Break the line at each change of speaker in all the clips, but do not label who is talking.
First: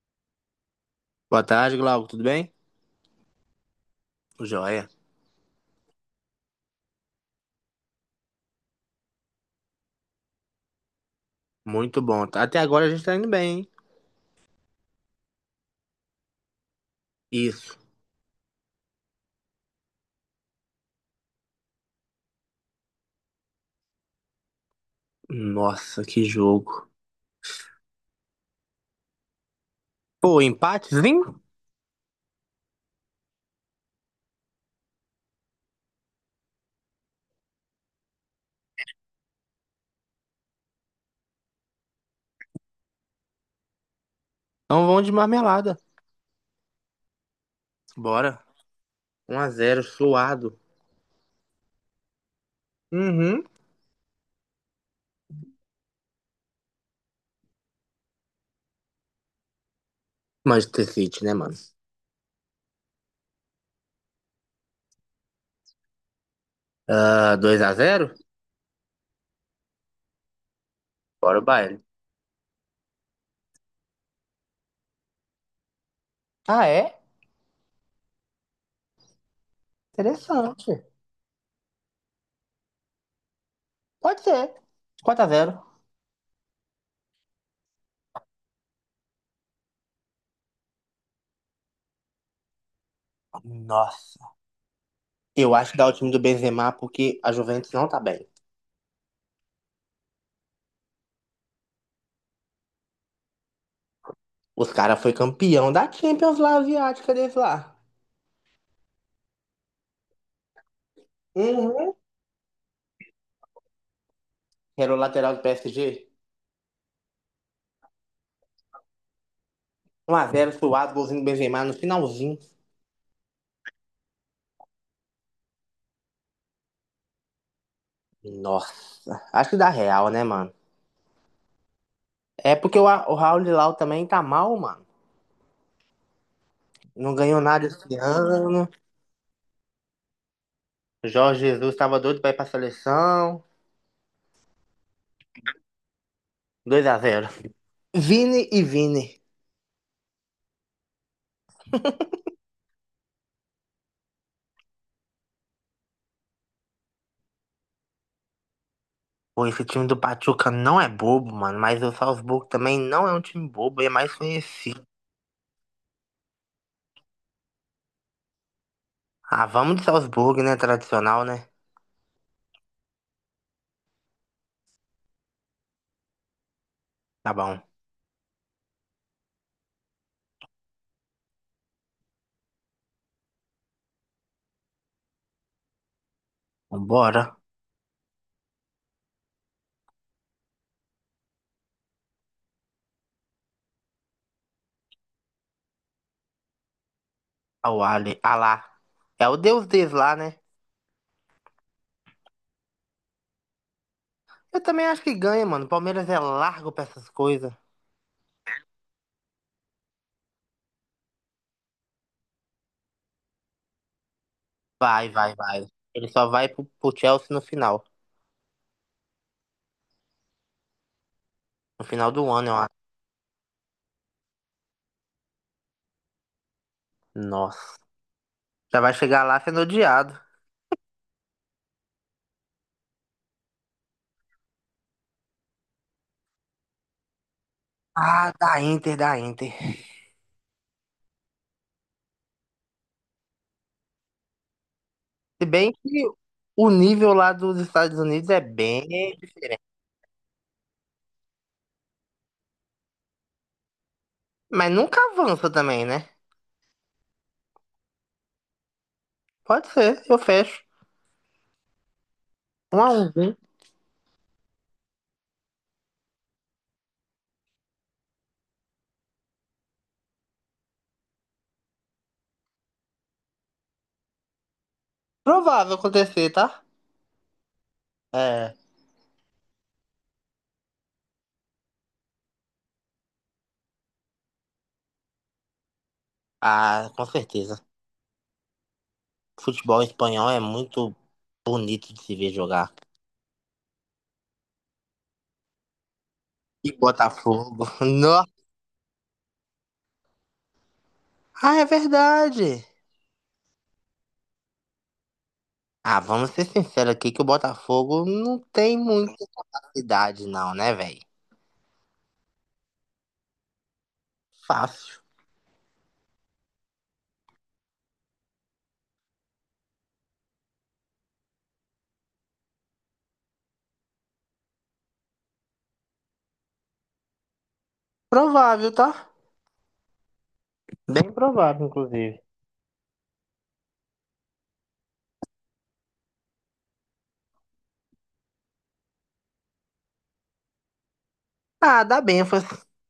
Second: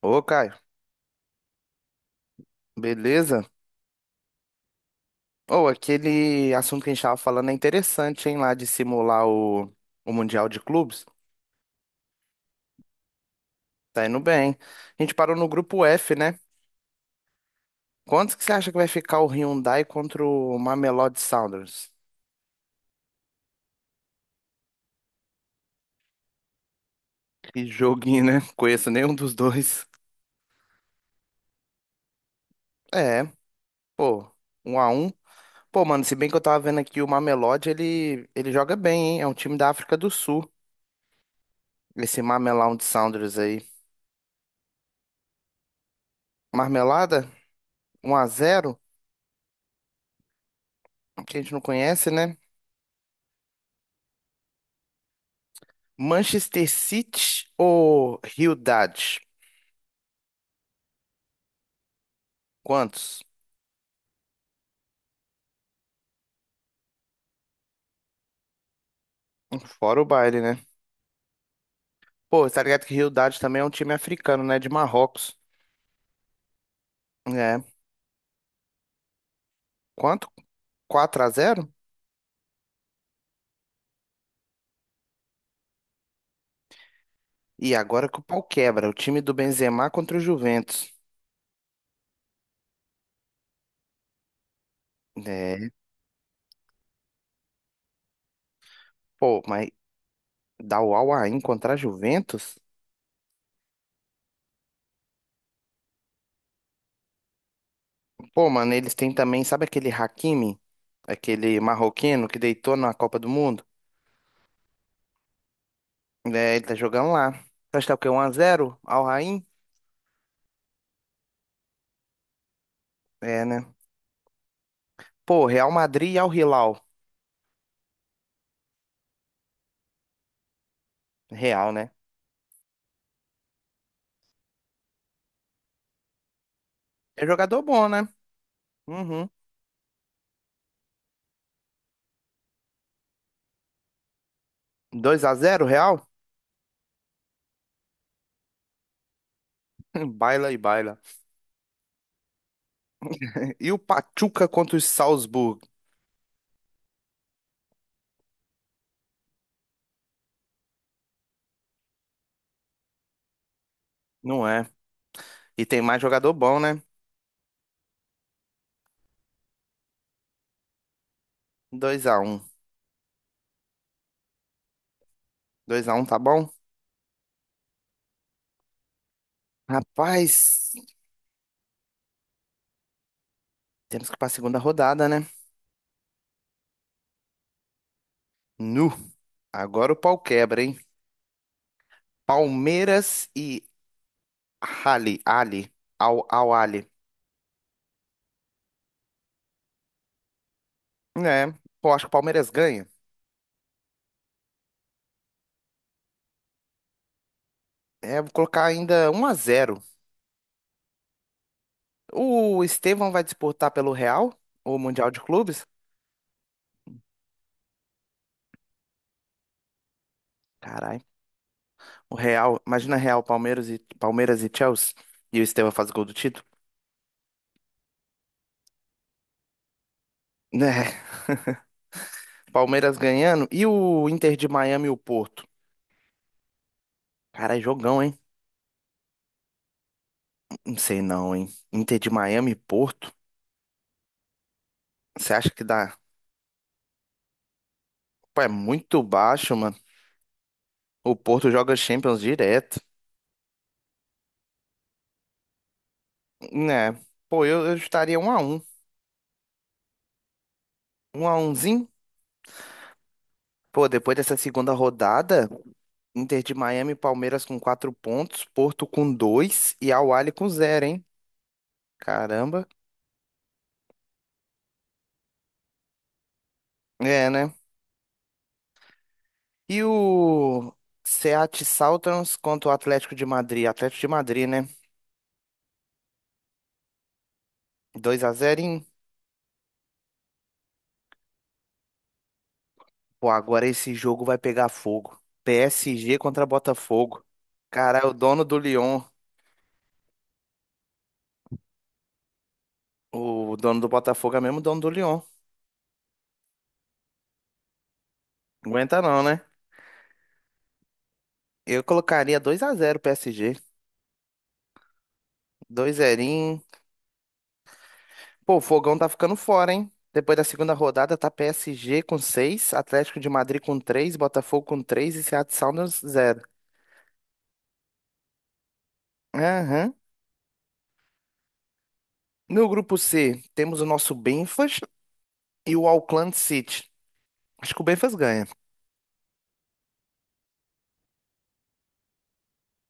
Ô, Caio,
Boa tarde, Glauco. Tudo bem?
beleza?
Joia.
Ô, aquele assunto que a gente tava falando é interessante, hein, lá de simular o Mundial de Clubes.
Muito bom. Até agora a gente tá indo bem, hein?
Tá indo bem. A gente parou no grupo F, né?
Isso.
Quantos que você acha que vai ficar o Hyundai contra o Mamelodi Sundowns?
Nossa, que jogo.
Que joguinho, né? Conheço nenhum dos dois.
Pô, empatezinho?
É, pô, um a um. Pô, mano, se bem que eu tava vendo aqui o Mamelodi, ele joga bem, hein? É um time da África do Sul, esse Mamelodi Sundowns aí.
Então vão de marmelada.
Marmelada, um a
Bora.
zero.
1 a 0 suado.
Que a gente não conhece, né?
Uhum.
Manchester City ou Realidade?
Manchester City, né, mano?
Quantos?
Ah, 2 a 0
Fora o baile, né?
Bora o baile.
Pô, tá ligado que Realidade também é um time africano, né? De Marrocos.
Ah, é?
É. Quanto?
Interessante.
Quatro a zero?
Pode ser. 4 a 0
E agora que o pau quebra. O time do Benzema contra o Juventus.
Nossa. Eu
É.
acho que dá o time do Benzema porque a Juventus não tá bem.
Pô, mas dá o Al Ain contra a Juventus?
Os caras foi campeão da Champions lá, asiática deles lá.
Pô, mano, eles têm também, sabe aquele Hakimi? Aquele
Uhum.
marroquino que deitou na Copa do Mundo?
que era o lateral do PSG.
É, ele tá jogando lá. Acho que tá o quê? 1x0? Al Ain?
1 a 0 suado, golzinho do Benzema no finalzinho.
É, né? Pô, Real Madrid e Al Hilal.
Nossa, acho que dá real, né, mano?
Real, né?
É porque o Raul Lilau também tá mal, mano. Não
É
ganhou
jogador
nada
bom,
esse
né?
ano.
Uhum.
Jorge Jesus tava doido pra ir pra seleção.
2x0, Real?
2 a 0 Vini e Vini.
Baila e baila. E o Pachuca contra o Salzburg?
Pô, esse time do Pachuca não é bobo, mano. Mas o Salzburgo também não é um time bobo, é mais
Não é.
conhecido.
E tem mais jogador bom, né?
Ah, vamos de Salzburgo, né? Tradicional, né?
Dois a um, dois a um, tá bom?
Tá bom.
Rapaz, temos que ir pra segunda rodada, né?
Vambora.
Nu. Agora o pau quebra, hein? Palmeiras e Ali. Ali. Al Ali.
Ao Ali. Alá. É o deus deles lá, né?
É, pô, acho que o Palmeiras ganha.
Eu também acho que ganha, mano. O Palmeiras é largo pra essas coisas.
É, vou colocar ainda um a zero. O Estevão vai disputar pelo Real? O
Vai,
Mundial de
vai,
Clubes?
vai. Ele só vai pro Chelsea no final.
Caralho.
No final
O
do ano, eu
Real,
acho.
imagina Real, Palmeiras e Chelsea, e o Estevão faz gol do título.
Nossa. Já vai chegar lá sendo odiado.
Né? Palmeiras ganhando, e o Inter de Miami e o Porto? Cara, é jogão, hein?
Ah, da Inter, da Inter.
Não sei não, hein? Inter de Miami e Porto? Você
Se
acha que
bem
dá?
que o nível lá dos Estados Unidos é
Pô, é muito
bem
baixo,
diferente.
mano. O Porto joga Champions direto.
Mas nunca avança também, né?
Né? Pô, eu estaria um a um.
Pode ser, eu fecho.
Um a umzinho.
Um a um, hein?
Pô, depois dessa segunda rodada, Inter de Miami e Palmeiras com quatro pontos, Porto com dois e Al Ahly com zero, hein? Caramba.
Provável acontecer, tá?
É, né?
É.
E o Seattle Sounders contra o Atlético de Madrid. Atlético de Madrid, né?
Ah, com certeza.
2 a zero em...
Futebol espanhol é muito bonito de se ver jogar.
Pô, agora esse jogo vai pegar fogo. PSG contra
E
Botafogo.
Botafogo.
Cara, é o
Nossa.
dono do Lyon,
Ah, é verdade.
o dono do Botafogo é mesmo o dono do Lyon.
Ah, vamos ser sinceros aqui que o Botafogo não tem
Aguenta não,
muita
né?
capacidade, não, né, velho?
Eu colocaria 2 a 0 PSG.
Fácil.
2 0. Pô, o Fogão tá ficando fora, hein? Depois da segunda rodada tá PSG com 6, Atlético de Madrid com 3, Botafogo com 3 e Seattle Sounders 0.
Provável, tá? Bem provável, inclusive.
No grupo C, temos o nosso Benfas e o Auckland City. Acho que o Benfas ganha.
Ah, dá bem, foi.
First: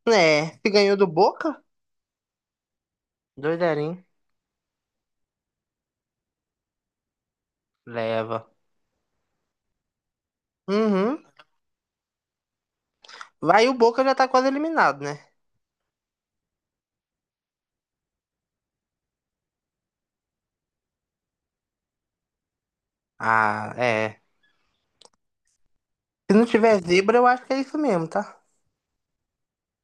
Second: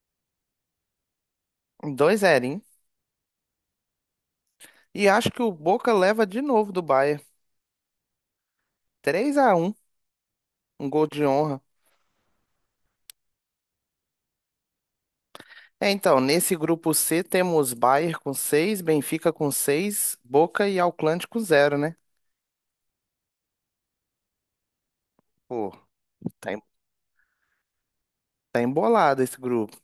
É, se ganhou do Boca?
2-0, hein?
Doideirinho.
E acho que o Boca leva de novo do Bayern.
Leva.
Três a um, um gol de
Uhum.
honra.
Vai, o Boca já tá quase eliminado, né?
É, então, nesse grupo C temos Bayern com 6, Benfica com 6, Boca e Auckland com zero, né?
Ah, é.
Pô,
Se não
tá, em-
tiver zebra, eu acho que é isso mesmo, tá?
tá embolado esse grupo.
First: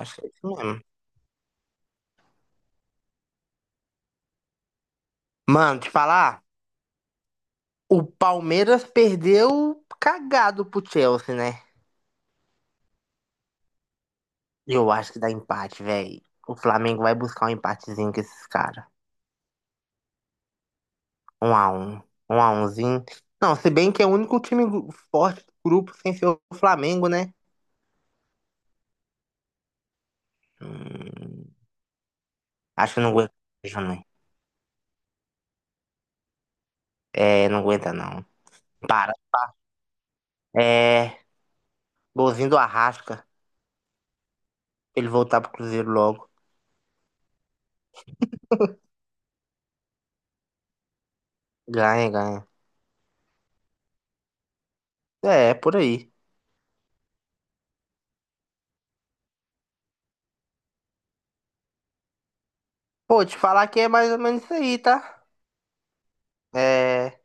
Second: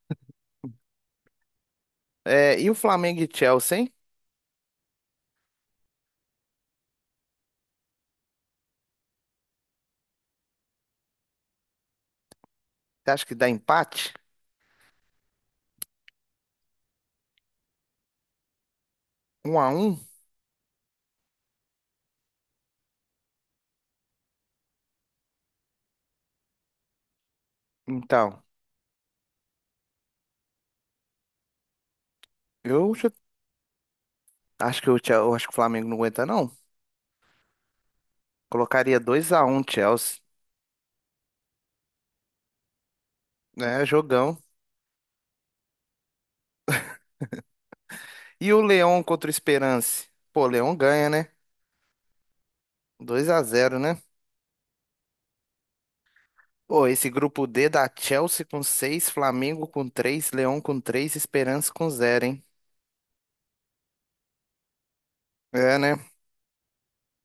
Acho que é isso mesmo.
É, e o Flamengo e Chelsea, hein?
Mano, te falar, o Palmeiras perdeu cagado pro Chelsea, né?
Você acha que dá empate?
Eu acho que dá empate, velho. O Flamengo vai buscar um empatezinho com esses caras.
Um a um.
Um a um. Um a umzinho. Não, se bem que é o único time forte do grupo sem ser o Flamengo, né?
Então,
Hum,
eu
acho que não
chu-
aguenta, não.
eu acho que o Flamengo não aguenta, não.
É, não aguenta, não.
Colocaria
Para.
dois a um, Chelsea.
É, golzinho do Arrasca. Pra
É, jogão.
Ele voltar pro Cruzeiro logo.
E o Leão contra o Esperance? Pô, o Leão ganha, né?
Ganha, ganha.
Dois a zero, né?
É, é por aí.
Pô, esse grupo D dá Chelsea com seis, Flamengo com três, Leão com três, esperança com zero, hein?
Pô, te falar que é mais ou menos isso aí, tá?
É, né?
É,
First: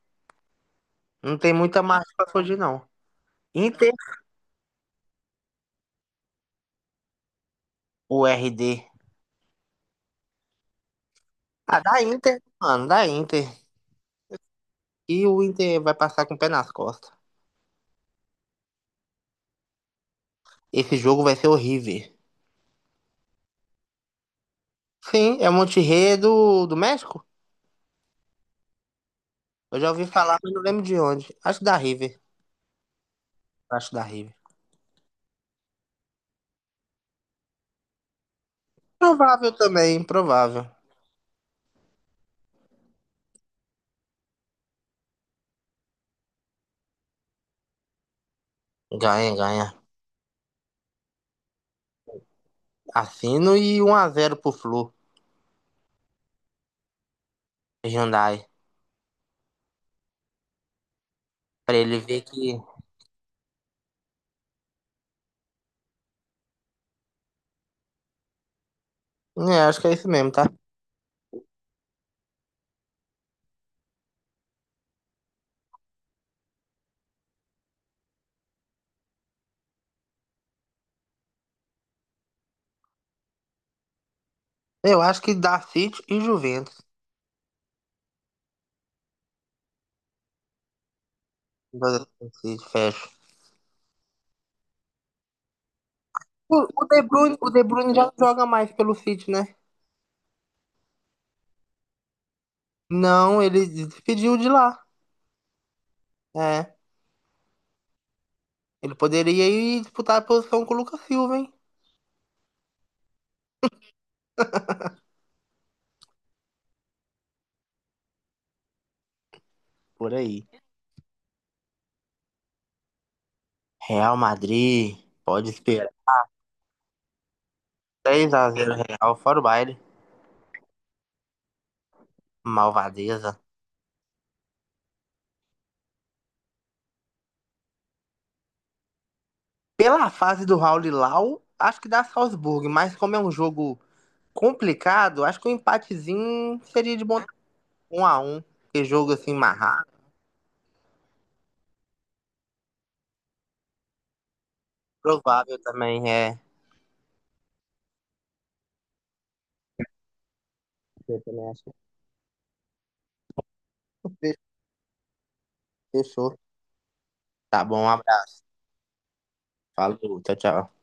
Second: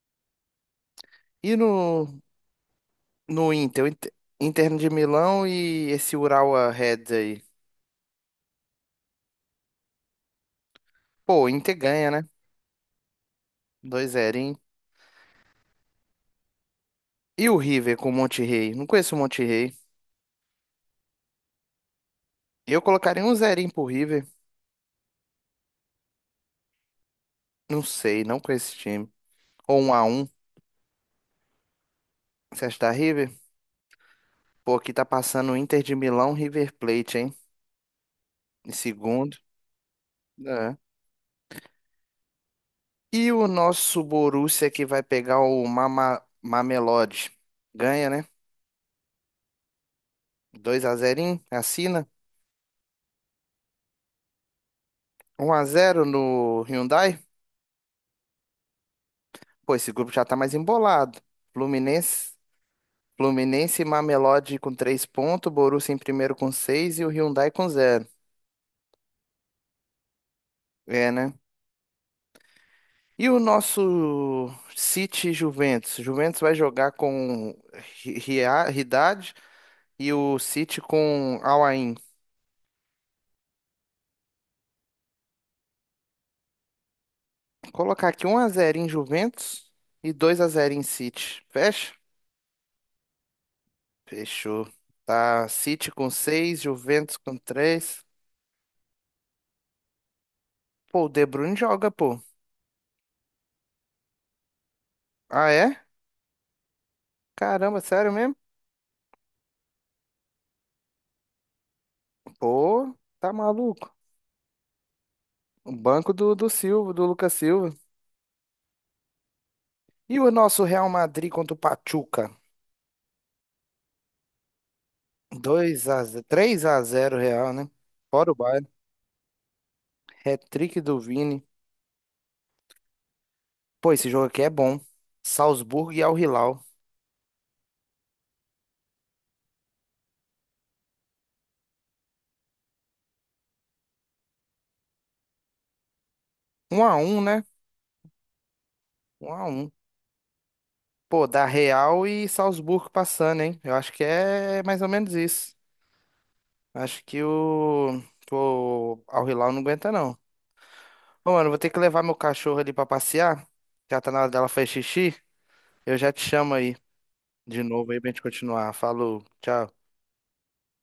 não tem
E
muita margem
no,
pra fugir, não.
no Inter,
Inter,
Inter de Milão e esse Urawa Reds aí?
o RD.
Pô, o Inter
Ah, dá
ganha, né?
Inter, mano, dá Inter.
2 0.
E o Inter vai passar com o pé nas costas.
E o River com o Monterrey? Não conheço o Monterrey.
Esse jogo vai ser horrível.
Eu colocaria um zerinho pro River.
Sim, é o Monte Rei do México?
Não sei, não conheço esse time.
Eu
Ou
já
um a
ouvi
um.
falar, mas não lembro de onde. Acho que da River.
Você acha que dá River?
Acho da River.
Pô, aqui tá passando o Inter de Milão, River Plate, hein? Em segundo.
Provável também, provável.
É. E o nosso Borussia que vai pegar o Mamelodi. Ganha, né?
Ganha, ganha.
2x0, assina.
Assino e 1 a 0 pro Flu,
Um a zero no Hyundai.
Hyundai.
Pô, esse grupo já tá mais embolado.
Pra ele ver
Fluminense,
que.
Fluminense e Mamelodi com 3 pontos, Borussia em primeiro com 6 e o Hyundai com zero.
É, acho que é isso mesmo, tá?
É, né? E o nosso City e Juventus? Juventus vai jogar com Ridad. E o City com Al Ain.
Eu acho que dá City e Juventus.
Colocar aqui um a zero em Juventus e dois a zero em City.
Dá
Fecha?
City, fecha.
Fechou. Tá, City com
O,
seis,
o De
Juventus com
Bruyne, o De Bruyne
três.
já não joga mais pelo City, né?
Pô, o De Bruyne joga, pô.
Não, ele despediu de lá.
Ah, é?
É.
Caramba, sério mesmo?
Ele poderia ir disputar a posição com o Lucas Silva, hein?
Pô, tá maluco. O banco do Silva, do Lucas Silva.
Por
E o
aí.
nosso Real Madrid contra o Pachuca?
Real Madrid, pode
Dois
esperar.
a zero, três a zero Real, né? Fora
3
o
a
Bayern.
0 Real, fora o baile.
Hat-trick do Vini.
Malvadeza.
Pô, esse jogo aqui é bom. Salzburgo e Al Hilal.
Pela fase do Raul e Lau, acho que dá Salzburg, mas como é um jogo complicado, acho que um empatezinho
Um
seria
a
de
um,
bom
né?
1 a um. Que jogo
Um
assim,
a um.
marrado.
Pô, da Real e Salzburgo passando, hein? Eu acho que é mais ou menos isso.
Provável também é.
Acho que o Al Hilal não aguenta, não.
Eu
Ô, mano,
também
eu vou ter
acho.
que levar meu cachorro ali pra passear. Já tá na hora dela fazer xixi. Eu já te
Fechou.
chamo aí de
Tá bom, um
novo aí pra gente
abraço.
continuar. Falou, tchau.
Falou, tchau, tchau.